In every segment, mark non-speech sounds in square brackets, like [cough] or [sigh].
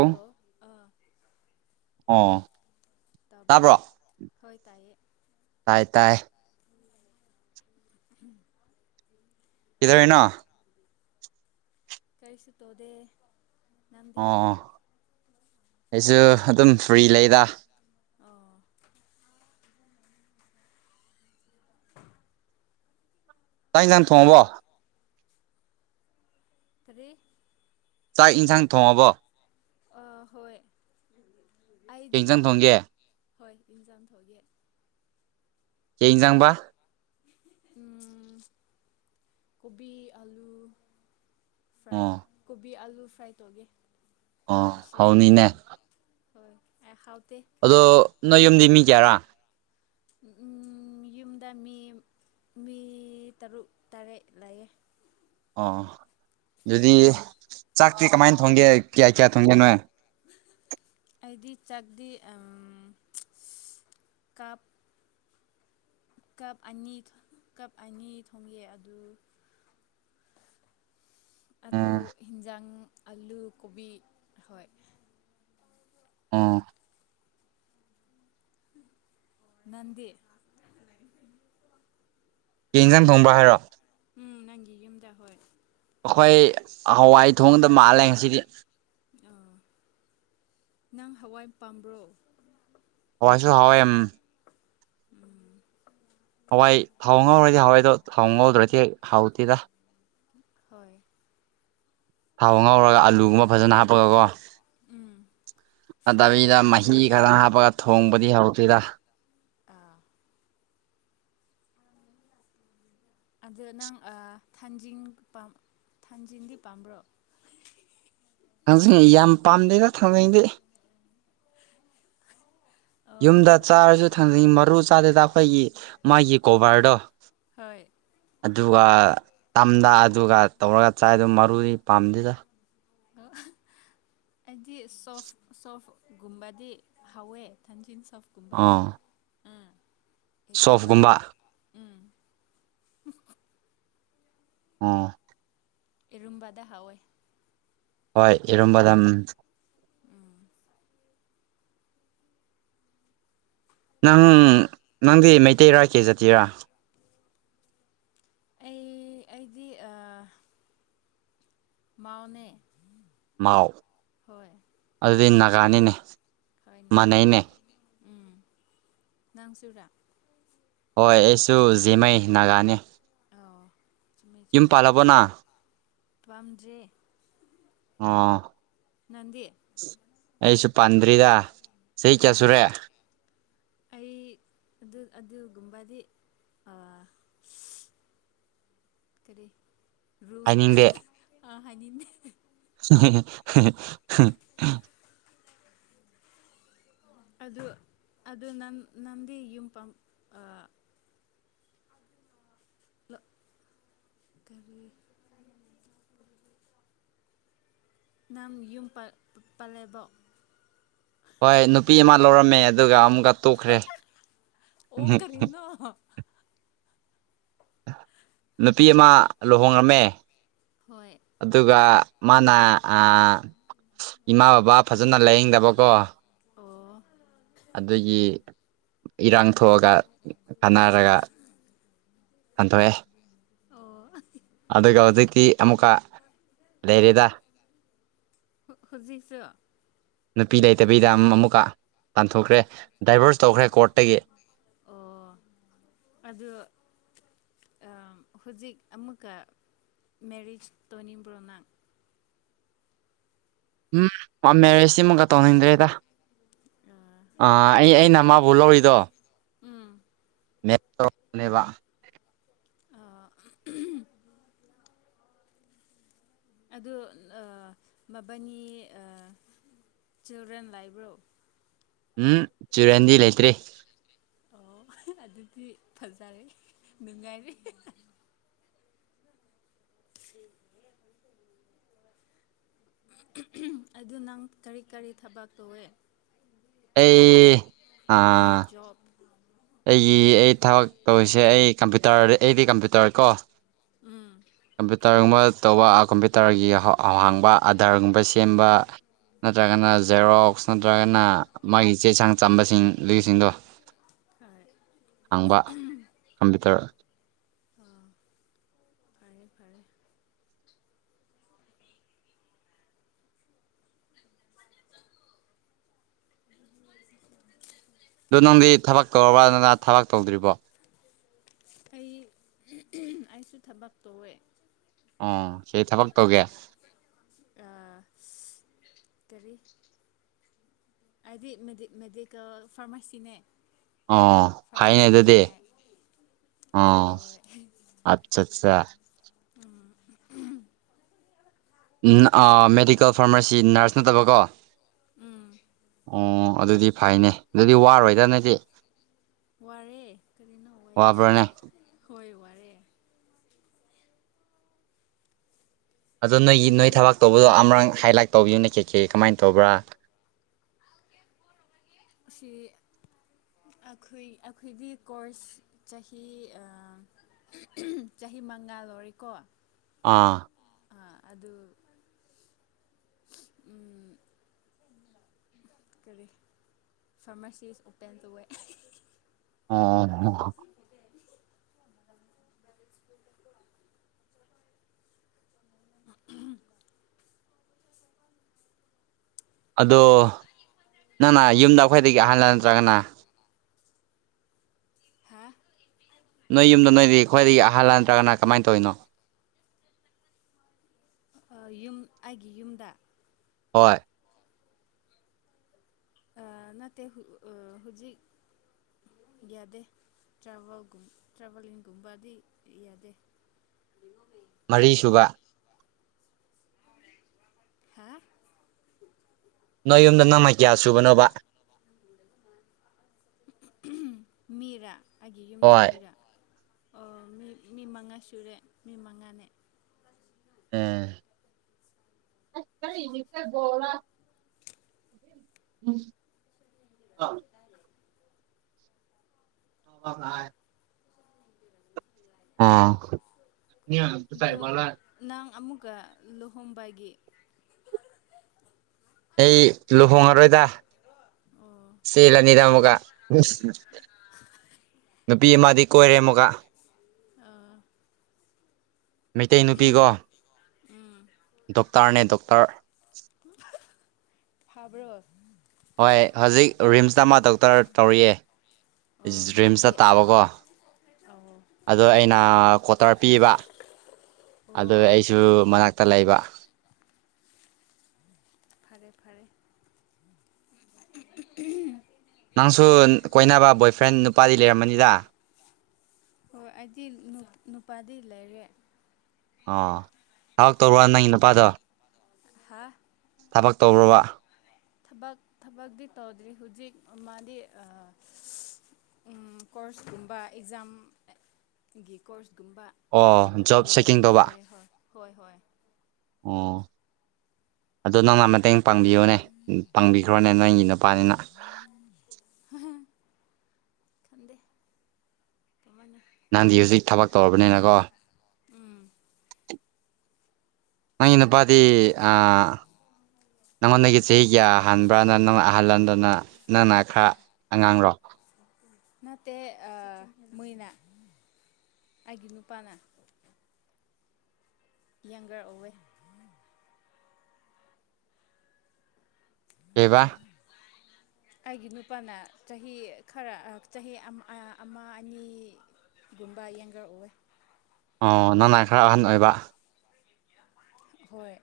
hello ꯑꯥ ꯑꯥ ꯇꯕ꯭ꯔꯣ ꯍꯣꯏ ꯇꯥꯏꯌꯦ ꯇꯥꯏ ꯇꯥꯏ ꯎꯝ ꯇꯣꯏꯅ ꯀꯔꯤꯁꯤ ꯇꯣꯗꯦ ꯑꯣ ꯑꯩꯁꯨ ꯑꯗꯨꯝ ꯐ꯭ꯔꯤ ꯂꯩꯗ ꯑꯣ ꯇꯥꯏꯒꯥꯟ ꯊꯣꯡꯉꯕꯣ ꯊꯔꯤ ꯆꯥꯛ ꯌꯦꯟꯁꯥꯡ ꯊꯣꯡꯉꯕꯣ ꯑ ꯍꯣꯏ ꯑꯩꯗꯤ ꯌꯦꯡꯖꯥꯡ ꯊꯣꯡꯒꯦ ꯍꯣꯏ ꯏꯟꯖꯥꯝ ꯊꯣꯛꯑꯦ ꯀꯖꯥꯡꯕ ꯎ ꯀꯣꯕꯤꯤ ꯑꯂꯨ ꯐ꯭ꯔꯥꯏ ꯑꯣ ꯀꯣꯕꯤ ꯑꯂꯨ ꯐ꯭ꯔꯥꯏ ꯇꯧꯒꯦ ꯑ ꯉꯁꯤ ꯍꯥꯎꯅꯤꯅꯦ ꯍꯣꯏ ꯍꯣꯏ ꯍꯥꯎ ꯑꯗꯣ ꯅꯣꯏ ꯌꯨꯝꯗꯤ ꯃꯤ ꯀꯦꯌꯥꯔꯥ ꯎ ꯎꯝ ꯌꯨꯝꯗ ꯃꯤ ꯃꯤ ꯇꯔꯨꯛ ꯇꯔꯦꯠ ꯂꯩꯌꯦꯦ ꯑꯣ ꯑꯗꯨꯗꯤ ꯆꯥꯛꯇꯤ ꯀꯃꯥꯏꯅ ꯊꯣꯡꯒꯦ ꯀꯌꯥ ꯀꯌꯥ ꯊꯣꯡꯒꯦꯅꯣꯏ ꯑꯩꯗꯤ ꯆꯥꯛꯗꯤ ꯀꯥꯞ ꯀꯞ ꯑꯅꯤ ꯀꯞ ꯑꯅꯤ ꯊꯣꯡꯉꯦ ꯑꯗꯨ ꯑꯗꯨ ꯍꯤꯟꯖꯥꯡ ꯑꯂꯨ ꯀꯣꯕꯤ ꯍꯣꯏ ꯑꯥ ꯅꯗꯤ ꯌꯦ ꯏꯟꯖꯥꯡ ꯊꯣꯡꯕ꯭ꯔꯥ ꯍꯥꯏꯔꯣ ꯎꯝ ꯅꯪꯒꯤ ꯌꯨꯝꯗ ꯍꯣꯏ ꯑꯩꯈꯣꯏ ꯍꯋꯥꯏ ꯊꯣꯡꯗ ꯃꯥꯜꯂꯦꯁꯤꯗꯤ ꯑꯥ ꯅꯪ ꯍꯋꯥꯏ ꯄꯥꯝꯕ꯭ꯔꯣ ꯑꯁꯨ ꯍꯥꯎꯋꯥꯦꯝ ꯎꯝ ꯍꯪꯉꯣꯗ꯭ꯔꯆ ꯍꯥꯎꯇꯗ ꯍꯣꯏ ꯊꯥꯎ ꯉꯥꯎꯔꯒ ꯑꯥꯂꯨꯒꯨꯝꯕ ꯐꯖꯅ ꯍꯥꯞꯄꯒꯀꯣ ꯎꯝ ꯐ꯭ꯔꯥꯏ ꯑꯗꯕꯤꯗ ꯇꯧꯔꯁꯨ ꯃꯍꯤ ꯈꯔ ꯌꯥꯏ ꯑꯩꯗꯤ ꯍꯥꯞꯄꯒ ꯊꯣꯡꯕꯗꯤ ꯍꯧꯗꯦꯔ ꯑꯥ ꯑꯗꯨ ꯅꯪ ꯊꯟꯖꯤꯟ ꯊꯥꯟꯖꯤꯟꯗꯤ ꯄꯥꯝꯕ꯭ꯔꯣ ꯊꯥꯡꯖ ꯌꯥꯝ ꯄꯥꯝꯗꯦꯗ ꯊꯥꯡꯖꯩꯗꯤ ꯑꯣ ꯌꯨꯝꯗ ꯆꯥꯔꯁꯨ ꯊꯝꯅꯤꯡꯩ ꯃꯔꯨ ꯆꯥꯗꯦꯗ ꯑꯩꯈꯣꯏꯒꯤ ꯃꯥꯒꯤ ꯀꯣꯚꯔꯗꯣ ꯍꯣꯏ ꯑꯗꯨꯒ ꯇꯝꯗ ꯑꯗꯨꯒ ꯇꯧꯔꯒ ꯆꯥꯏꯗꯨ ꯃꯔꯨꯗꯤ ꯄꯥꯝꯗꯦꯗ ꯁꯣꯐꯣꯐ ꯒꯝꯕꯗꯤ ꯍꯋꯦ ꯊꯟꯁꯤꯤꯟꯁ ꯑꯥ ꯏꯔꯨꯝꯕ ꯁꯣꯐꯒꯨꯝꯕ ꯎꯝ ꯑꯥ ꯔꯨꯝꯕꯥꯗ ꯍꯋꯏ ꯍꯣꯏ ꯏꯔꯝꯕꯗꯥꯝ ꯅꯪ ꯅꯪꯗꯤ ꯃꯩꯇꯩ ꯔꯥ ꯀꯦ ꯖꯇꯤꯔꯥ ꯑꯩ ꯑꯩꯗꯤ ꯃꯥꯎꯅꯦ ꯃꯥꯎ ꯍꯣꯏ ꯑꯗꯨꯗꯤ ꯅꯥꯒꯥꯅꯤꯅꯦ ꯍꯣꯏ ꯅꯥꯒꯥꯅꯤ ꯃꯥꯟꯅꯩꯅꯦ ꯎꯝ ꯅꯪ ꯆꯨꯔꯥ ꯍꯣꯏ ꯑꯩꯁꯨ ꯖꯤꯃꯩ ꯅꯥꯒꯥꯅꯤ ꯑꯣ ꯌ ꯄꯥꯜꯕꯅ ꯄꯝꯖꯔꯤ ꯑꯣ ꯑꯩꯁꯨ ꯄꯟꯗꯔꯤꯗ ꯁꯩ ꯆꯁꯨꯨꯔꯦ ꯑꯩ ꯑꯗꯨ ꯑꯗꯨꯒꯨꯝꯕꯗꯤ ꯀꯔꯤ ꯔꯣꯁꯗ ꯍꯥꯏꯅꯤꯡꯗꯦ ꯑꯥ ꯍꯥꯏꯅꯤꯅꯦ [unintelligible] ꯑꯗꯨ ꯑꯗꯨ ꯅ ꯅꯪꯗꯤ ꯌꯨꯝ ꯄ ꯂ ꯀꯔꯤ ꯅꯪ ꯌꯨꯝ ꯄꯜꯂꯦꯕꯣ ꯍꯣꯏ ꯅꯨꯄꯤ ꯑꯃ ꯂꯧꯔꯝꯃꯦ ꯑꯗꯨꯒ ꯑꯃꯨꯛꯀ ꯇꯣꯛꯈ꯭ꯔꯦ ꯑꯣ ꯀꯔꯤꯅꯣ ꯅꯨꯄꯤ ꯑꯃ ꯂꯨꯍꯣꯡꯉꯝꯃꯦ ꯍꯣꯏ ꯑꯗꯨꯒ ꯃꯥꯅ ꯏꯃꯥ ꯕꯕꯥ ꯐꯖꯅ ꯂꯥꯏꯌꯦꯡꯗꯕꯀꯣ ꯑꯣ ꯑꯗꯒꯤ ꯏꯔꯥꯡ ꯊꯣꯛꯑꯒ ꯀꯥꯟꯅꯔꯒ ꯇꯟꯊꯣꯛꯑꯦ ꯑꯣ ꯑꯗꯨꯒ ꯍꯧꯖꯤꯛ ꯑꯥ ꯑꯃꯨꯛꯀ ꯂꯩꯔꯦꯗ ꯍꯖꯤꯁꯨ ꯅꯨꯄꯤ ꯂꯩꯇꯕꯤꯗ ꯑꯃꯨꯛꯀ ꯇꯥꯟꯊꯣꯛꯈ꯭ꯔꯦ ꯗꯥꯏꯚꯔꯁ ꯇꯧꯈ꯭ꯔꯦ ꯀꯣꯔꯠꯇꯒꯤ ꯑꯣ ꯑꯗꯨ ꯍꯧꯖꯤꯛ ꯑꯃꯨꯛꯀ ꯃꯦꯔꯤꯁ ꯇꯣꯅꯤꯕ꯭ꯔꯣꯅꯥ ꯎꯝ ꯃꯦꯔꯦꯖꯁꯤꯃꯨꯛꯀ ꯇꯧꯅꯤꯡꯗ꯭ꯔꯦꯗ ꯑꯩ ꯑꯩꯅꯃꯕꯨ ꯂꯧꯔꯤꯗꯣ ꯎꯝ ꯂꯦꯠ [unintelligible] ꯑ [unintelligible] ꯑꯗꯣ ꯃꯕꯥꯅꯤ ꯑ ꯆꯤꯜꯗ꯭ꯔꯦꯟ ꯂꯥꯏꯕ꯭ꯔꯣ ꯎꯝ ꯆꯤꯜꯗ꯭ꯔ‌ꯦꯟꯗꯤ ꯂꯩꯇ꯭ꯔꯦ ꯑꯣ ꯑꯗꯨꯗꯤ ꯐꯖꯔꯦ ꯅꯨꯡꯉꯥꯏꯔꯦ ꯎꯝ ꯑꯗꯨ ꯅꯪ ꯀꯔꯤ ꯀꯔꯤ ꯊꯕꯛ ꯇꯧꯋꯦ ꯑꯩ ꯅꯪꯒꯤ ꯑꯥ ꯖ‌ꯣꯕ ꯑꯩꯒꯤ ꯑꯩ ꯊꯕꯛ ꯇꯧꯔꯤꯁꯦ ꯑꯩ ꯀꯝꯄ꯭ꯌꯨꯇꯔ ꯑꯩꯗꯤ ꯀꯝꯄ꯭ꯌꯨꯇꯔ ꯀꯣ ꯎꯝ ꯀꯝꯄ꯭ꯌꯨꯇꯔꯒꯨꯝꯕ ꯇꯧꯕ ꯀꯝꯄ꯭ꯌꯨꯇꯔꯒꯤ ꯑꯍꯥꯡꯕ ꯑꯗꯔꯒꯨꯝꯕ ꯁꯦꯝꯕ ꯅꯠꯇ꯭ꯔꯒꯅ ꯑꯣ ꯖꯦꯔꯣꯛꯁ ꯅꯠꯇ꯭ꯔꯒꯅ ꯃꯥꯒꯤ ꯆꯦꯆꯥꯡ ꯆꯝꯕꯁꯤꯡ ꯑꯗꯨꯒꯤꯁꯤꯡꯗꯣ ꯐꯔꯦ ꯍꯥꯡꯕ ꯀꯝꯄ꯭ꯌꯨꯇꯔ ꯑꯥ ꯐꯔꯦ ꯐꯔꯦ ꯑꯗꯨ ꯅꯪꯗꯤ ꯊꯕꯛ ꯇꯧꯔꯕ꯭ꯔ ꯅꯅ ꯊꯕꯛ ꯇꯧꯗ꯭ꯔꯤꯕꯣ ꯑꯩ ꯑꯩꯁꯨ ꯊꯕꯛ ꯇꯧꯋꯦ ꯑꯣ ꯁꯤ ꯊꯕꯛ ꯇꯧꯒꯦ ꯑ ꯀꯔꯤ ꯍꯥꯏꯗꯤ ꯃ‌ꯦꯗꯤ ꯃꯦꯗꯤꯀꯦꯜ ꯐꯥꯔꯃꯥꯁꯤꯅꯦ ꯑ ꯐꯥꯏꯌ‌ꯦ ꯐꯥꯔꯃꯥꯁꯤꯁꯅꯦ ꯑꯗꯨꯗꯤ ꯑꯩ ꯑ ꯍꯣꯏ ꯑꯠꯆꯥ ꯆꯥ ꯑꯩ ꯃꯦꯗꯤꯀꯦꯜ ꯐꯥꯔꯃꯥꯁꯤ ꯅꯔꯁ ꯅꯠꯇꯕꯀꯣ ꯎꯝ ꯑꯣ ꯑꯗꯨꯗꯤ ꯐꯩꯅꯦ ꯑꯗꯨꯗꯤ ꯋꯥꯔꯣꯏꯗ ꯅ‌ꯣꯏꯗꯤ ꯋꯥꯔꯦ ꯀꯔꯤꯅꯣ ꯋꯥꯕ꯭ꯔꯥꯅꯦ ꯍꯣꯏ ꯋꯥꯏ ꯑꯗꯣ ꯅꯣꯏꯒꯤ ꯑꯗꯨ ꯅꯣꯏ ꯊꯕꯛ ꯇꯧꯕꯗꯣ ꯑꯃꯔꯛ ꯍꯥꯏꯂꯥꯏꯠ ꯇꯧꯕꯤꯌꯨꯅ ꯀꯩꯀꯩ ꯀꯃꯥꯏꯅ ꯇꯧꯕ꯭ꯔꯥ ꯑꯁꯤ ꯑꯩꯈꯣꯏ ꯑꯩꯈꯣꯏꯒꯤ ꯀꯣꯔꯁ ꯆꯍꯤ ꯑ ꯆꯍꯤ ꯃꯉꯥꯜ ꯂꯣꯏꯔꯤꯀꯣ ꯑꯥ ꯑ ꯑꯗꯨ ꯎꯝ ꯀꯔꯤ ꯐꯥꯔꯃꯥꯁꯤꯁ ꯑꯣꯄꯦꯟ ꯇꯧꯋꯦ ꯑꯣ [inaudible] ꯑꯗꯣ ꯅꯪꯅ ꯌꯨꯝꯗ ꯑꯩꯈꯣꯏꯗꯒꯤ ꯑꯍꯜꯂ ꯅꯠꯇ꯭ꯔꯒꯅ ꯍꯥ ꯅꯣꯏ ꯌꯨꯝꯗ ꯅꯣꯏꯗꯤ ꯈ꯭ꯋꯥꯏꯗꯒꯤ ꯑꯍꯜ ꯅꯠꯇ꯭ꯔꯒꯅ ꯀꯃꯥꯏꯅ ꯇꯧꯔꯤꯅꯣ ꯑ ꯌꯨꯝ ꯑꯩꯒꯤ ꯌꯨꯝꯗ ꯍꯣꯏ ꯑ-ꯎ ꯅꯠꯇ‌ꯦ ꯍꯧꯖꯤꯛ ꯌꯥꯗꯦ ꯇ꯭ꯔꯥꯕꯦꯜꯒꯨꯝ ꯇ꯭ꯔꯥꯕꯂꯤꯡꯒꯨꯝꯕꯗꯤ ꯌꯥꯗꯦ ꯃꯔꯤꯁꯨꯕ ꯍꯥ ꯅꯣꯏ ꯌꯨꯝꯗ ꯅꯣꯡꯃꯩ ꯀꯌꯥ ꯁꯨꯕꯅꯣꯕ ꯃꯤꯔ ꯑꯩꯒꯤ ꯌꯨꯝꯗ ꯍꯣꯏ ꯃꯤꯔ ꯑꯣ ꯃꯤ ꯃꯤ ꯃꯉꯥ ꯁꯨꯔꯦ ꯃꯤ ꯃꯉꯥꯅꯦ ꯑꯑ ꯎꯝ [unintelligible] ꯑꯣ [unintelligible] ꯑꯗꯣ ꯑꯁꯥꯏꯕꯂ [unintelligible] ꯅꯪ ꯑꯃꯨꯛꯀ ꯂꯨꯍꯣꯡꯕꯒꯤ ꯑꯩ ꯂꯨꯍꯣꯡꯉꯔꯣꯏꯗ ꯑꯣ ꯁꯤꯂꯅꯤꯗꯥꯃꯒ ꯅꯨꯄꯤ ꯑꯃꯗꯤ ꯀꯣꯏꯔꯦ ꯑꯃꯨꯒ ꯑ ꯃꯩꯇꯩ ꯅꯨꯄꯤꯒꯣ ꯎꯝ ꯗꯣꯛꯇꯔꯅꯦ ꯗꯣꯛꯇꯔ ꯐꯥꯕ꯭ꯔꯣ ꯍꯣꯏ ꯍꯧꯖꯤꯛ ꯔꯤꯝꯁꯇ ꯃꯥ ꯗꯣꯛꯇꯔ ꯇꯧꯔꯛꯑꯦ ꯑꯣ ꯃꯥꯗꯤ ꯔꯤꯝꯁꯇ ꯇꯥꯕꯀꯣ ꯑꯣ ꯑꯗꯣ ꯑꯩꯅ ꯀ꯭ꯋꯥꯇꯔ ꯄꯤꯕ ꯑꯗꯨ ꯑꯣ ꯑꯩꯁꯨ ꯃꯅꯥꯛꯇ ꯂꯩꯕ ꯐꯔꯦ ꯐꯔꯦ ꯅꯪꯁꯨ ꯀꯣꯏꯅꯕ ꯕꯣꯏꯐ꯭ꯔꯦꯟ ꯅꯨꯄꯥꯗꯤ ꯂꯩꯔꯝꯃꯅꯤꯗ ꯍꯣꯏ ꯑꯩꯗꯤ ꯅꯨꯄꯥꯗꯤ ꯂꯩꯔꯦ ꯑꯣ ꯊꯕꯛ ꯇꯧꯕꫪꫭ ꯅꯪꯒꯤ ꯅꯨꯄꯥꯗꯣ ꯍꯥ ꯊꯕꯛ ꯇꯧꯔꫭꯕ꯭ꯔ ꯊꯕꯛ ꯊꯕꯛꯇꯤ ꯇꯧꯗ꯭ꯔꯤ ꯍꯧꯖꯤꯛ ꯃꯥꯗꯤ ꯑꯥ ꯎꯝ ꯀꯣꯔꯁꯀꯨꯝꯕ ꯑꯦꯛꯖꯥꯝꯒꯤ ꯀꯣꯔꯁ ꯒꯨꯕ ꯑꯣ ꯖꯣꯕ ꯂꯣꯏ ꯁꯦꯀꯤꯡ ꯇꯧꯕ ꯂꫭꯏꯔ‌ꯦ ꯍꯣꯏ ꯍꯣꯏ ꯍꯣꯏ ꯑꯣ ꯑꯗꯨ ꯅꯪꯅ ꯃꯇ‌ꯦ ꯄꯥꯡꯕꯤꯌꯣꯅꯦ ꯄꯥꯡꯕꯤꯗ꯭ꯔꯣꯅꯦ ꯅꯪꯒꯤ ꯅꯨꯄꯥꯅꯤꯅ ꯈꯟꯗꯦ ꯀꯝꯃꯥꯏꯅ ꯅꯥꯟꯗꯤ ꯍꯧꯖꯤꯛ ꯊꯕꯛ ꯇꯧꯔꯕꯅꯤꯅꯀꯣ ꯎꯝ ꯅꯪ ꯏ ꯅꯨꯄꯥꯗꯤ ꯑꯥ ꯅꯪꯉꯣꯟꯗꯒꯤ ꯆꯍꯤ ꯀꯌꯥ ꯍꯥꯟꯕ꯭ꯔꯥꯅ ꯅꯪꯅ ꯑꯍꯜꯍꯟꯗꯅ ꯅꯪꯅ ꯈꯔ ꯑꯉꯥꯡꯔꯣ ꯅꯠꯇ‌ꯦ ꯃꯣꯏꯅꯥ ꯑꯩꯒꯤ ꯅꯨꯄꯥꯅ ꯌꯪꯒꯔ ꯑꯣꯏꯋꯦ ꯀꯩꯕꯥ ꯑꯩꯒꯤ ꯅꯨꯄꯥꯅ ꯆꯍꯤ ꯈꫪ ꯑꯥ ꯆꯍꯤ ꯑꯝ ꯑꯥ ꯑꯃꯥ ꯑꯅꯤ ꯒꯨꯝꯕ ꯌꯦꯡꯒꯔꯑꯣꯏ ꯑꯣ ꯅꯪꯅꯥ ꯈꯔ ꯑꯍꯟ ꯑꯣꯏꯕ ꯍꯣꯏ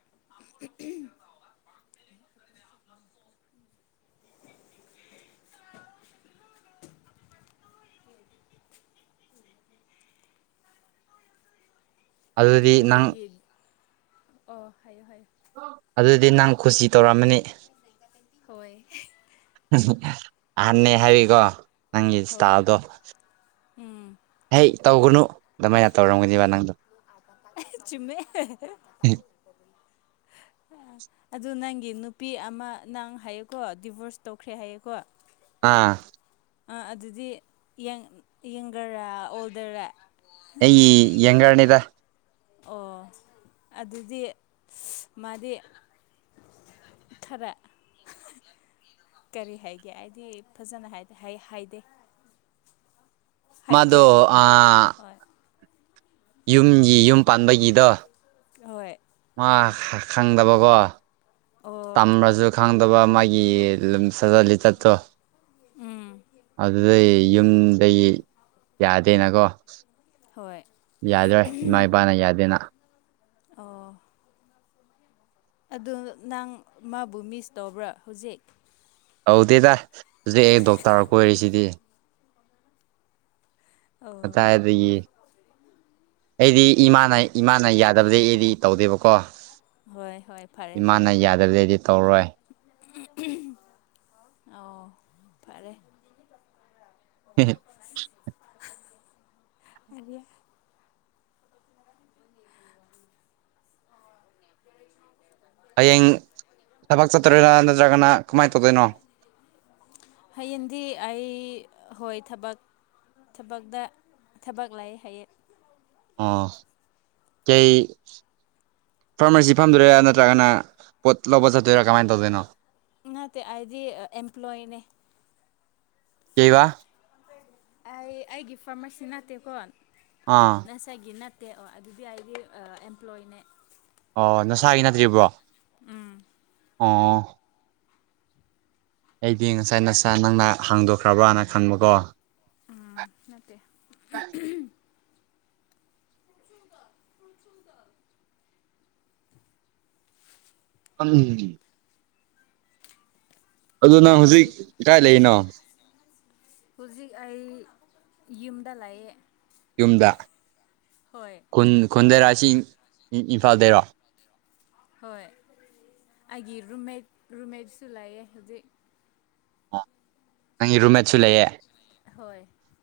ꯑꯗꯨ ꯑꯗꯨꯗꯤ ꯅꯪ ꯅꯪꯒꯤ ꯑꯣ ꯍꯥꯏꯌꯨ ꯍꯥꯏꯌꯨ ꯑꯗꯨꯗꯤ ꯅꯪ ꯈꯨꯁꯤ ꯇꯧꯔꯝꯃꯅꯤ ꯍꯣꯏ ꯑꯍꯥꯟꯅꯦ ꯍꯥꯏꯔꯤꯀꯣ ꯅꯪꯒꯤ ꯏꯁ ꯍꯣꯏ ꯇꯜꯗꯣ ꯎꯝ ꯇꯧꯒꯅꯨ ꯑꯗꯨꯃꯥꯏꯅ ꯇꯧꯔꯝꯒꯅꯦꯕ ꯅꯪꯗꯣ ꯆꯨꯝꯃꯦ ꯍꯝ ꯑꯗꯨ ꯅꯪꯒꯤ ꯅꯨꯄꯤ ꯑꯝꯃꯥ ꯅꯪ ꯍꯥꯏꯌꯦꯀꯣ ꯗꯤꯚꯣꯔꯁ ꯇꯧꯈ꯭ꯔꯦ ꯍꯥꯏꯌꯦꯀꯣ ꯑꯥ ꯑꯥ ꯑꯗꯨꯗꯤ ꯌꯦꯡ ꯌ‌ꯦꯡꯒꯔꯔꯥ ꯑꯣꯜꯗꯔꫪꯥ ꯑꯤ ꯌꯦꯡꯒꯔꯅꯤꯗ ꯑꯣ ꯑꯗꯨꯗꯤ ꯃꯥꯗꯤ ꯊꫪꯥ ꯀꯔꯤ ꯍꯥꯏꯒꯦ ꯍꯥꯏꯗꯤ ꯐꯖꯅ ꯍꯥꯏꯗꯦ ꯍꯥꯏꯌ‌ꯦ ꯍꯥꯏꯗꯤ ꯑꯗꫭ ꯑꯥ ꯍꯣꯏ ꯌꯨꯝꯒꯤ ꯌꯨꯝ ꯄꯥꯟꯕꯒꯤꯗꯣ ꯍꯣꯏ ꯑꯥ ꯈꯪꯗꯕꯀꯣ ꯑꯣ ꯑꯝꯃꫪꯖꯨ ꯈꯪꯗꯕ ꯃꯥꯒꯤ ꯂꯝ ꯁꯖꯠ ꯂꯤꯆꯠꯇꯣ ꯎꯝ ꯑꯗꯨꯗꯩ ꯌꯨꯝꯗꯩꯒꯤ ꯌꯥꯗꯦꯅꯀꯣ ꯍꯣꯏ ꯌꯥꯂꫭꯏ ꯏꯃꯥ ꯏꯄꯥꯅ ꯌꯥꯗꯦꯅ ꯑꯣ ꯑꯗꯨꯗꫭ ꯅꯪ ꯃꯥꯕꯨ ꯃꯤꯁ ꯇꯧꯕ꯭ꯔꯥ ꯍꯧꯖꯤꯛ ꯇꯧꯗꯦꯗ ꯍꯧꯖꯤꯛ ꯑꯩ ꯗꯣꯛꯇꯔ ꯀꯣꯏꯔꯤꯁꯤꯗꯤ ꯑꯣ ꯇꯥꯗ‌ꯦꯌ‍ꯦ ꯑꯩꯗꯤ ꯏꯃꯥꯅ ꯏꯃꯥꯅ ꯌꯥꯗꯕꯗꯤ ꯑꯩꯗꯤ ꯇꯧꯗꯦꯕꯀꯣ ꯍꯣꯏ ꯍꯣꯏ ꯐꯔꯦ ꯏꯝꯃꯥꯅ ꯐꯔꯦ ꯌꯥꯗꯕꯗꯤ ꯑꯩꯗꯤ ꯇꯧꫪꯥꯔꯣꯏ ꯑꯣ ꯐꯔꯦ ꯀꯤ ꯑ ꯍꯌꯦꯡ ꯊꯕꯛ ꯆꯠꯇꯔꯣꯏꯔ ꯅꯠꯇ꯭ꯔꯒꯅ ꯀꯃꯥꯏꯅ ꯇꯧꯗꯣꯏꯅꯣ ꯍꯌꯦꯗꯤ ꯑꯩ ꯍꯣꯏ ꯊꯕꯛ ꯊꯕꯛꯇ ꯊꯕꯛ ꯂꯩ ꯍꯥꯏꯌꯦꯡ ꯑ ꯀꯩ ꯐꯥꯔꯃꯥꯁꯤ ꯐꯝꯗꯣꯏꯔꯥ ꯅꯠꯇ꯭ꯔꯒꯅ ꯄꯣꯠ ꯂꯧꯕ ꯆꯠꯇꯣꯏꯔꯥ ꯀꯃꯥꯏꯅ ꯇꯧꯗꯣꯏꯅꯣ ꯅ ꯇ ꯑꯗꯤ ꯑꯦꯄ꯭ꯂꯣꯣꯌꯅꯦ ꯀꯩ ꯋꯥ ꯑꯩ ꯑꯩꯒꯤ ꯐꯥꯔꯃꯥꯁꯤ ꯅꯅꯥꯠꯇꯦꯀꯣꯟ ꯑꯥ ꯉꯁꯥꯏꯒꯤꯦ ꯗꯦ ꯑꯣ ꯑꯗꯨꯗꯤ ꯑꯩꯒꯤ ꯑꯦꯝꯄ꯭ꯂꯣꯏꯅꯦ ꯑꯣ ꯅꯁꯥꯒꯤ ꯅꯠꯇ꯭ꯔꯤꯕ꯭ꯔꯣ ꯎꯝ ꯑꯥ ꯑꯩꯗꯤ ꯉꯁꯥꯏ ꯅꯁ ꯅꯪꯅ ꯍꯥꯡꯗꯣꯛꯈ꯭ꯔꯕ꯭ꯔꯥꯅ ꯈꯪꯕꯀꯣ ꯑꯥ ꯃꯦ ꯆ ꯍ ꯑꯗꯨ ꯅꯪ ꯍꯧꯖꯤꯛ ꯀꯗꯥꯥꯏ ꯂꯩꯔꯤꯅꯣ ꯍꯧꯖꯤꯛ ꯑꯩ ꯌꯨꯝꯗ ꯂꯥꯛꯑꯦ ꯌꯨꯝꯗ ꯈꯨ ꯈꯨꯟꯗꯔꯥꯁꯤ ꯏꯝꯐꯥꯜꯗꯔꯣ ꯍꯣꯏ ꯑꯩꯒꯤ ꯔꯨꯝꯃꯦꯠ ꯔꯨꯝꯃꯦꯠꯁꯨ ꯂꯥꯛꯑꯦ ꯍꯧꯖꯤꯛ ꯅꯪꯒꯤ ꯔꯨꯝꯃꯦꯠꯁꯨ ꯂꯩꯌꯦ ꯍꯣꯏ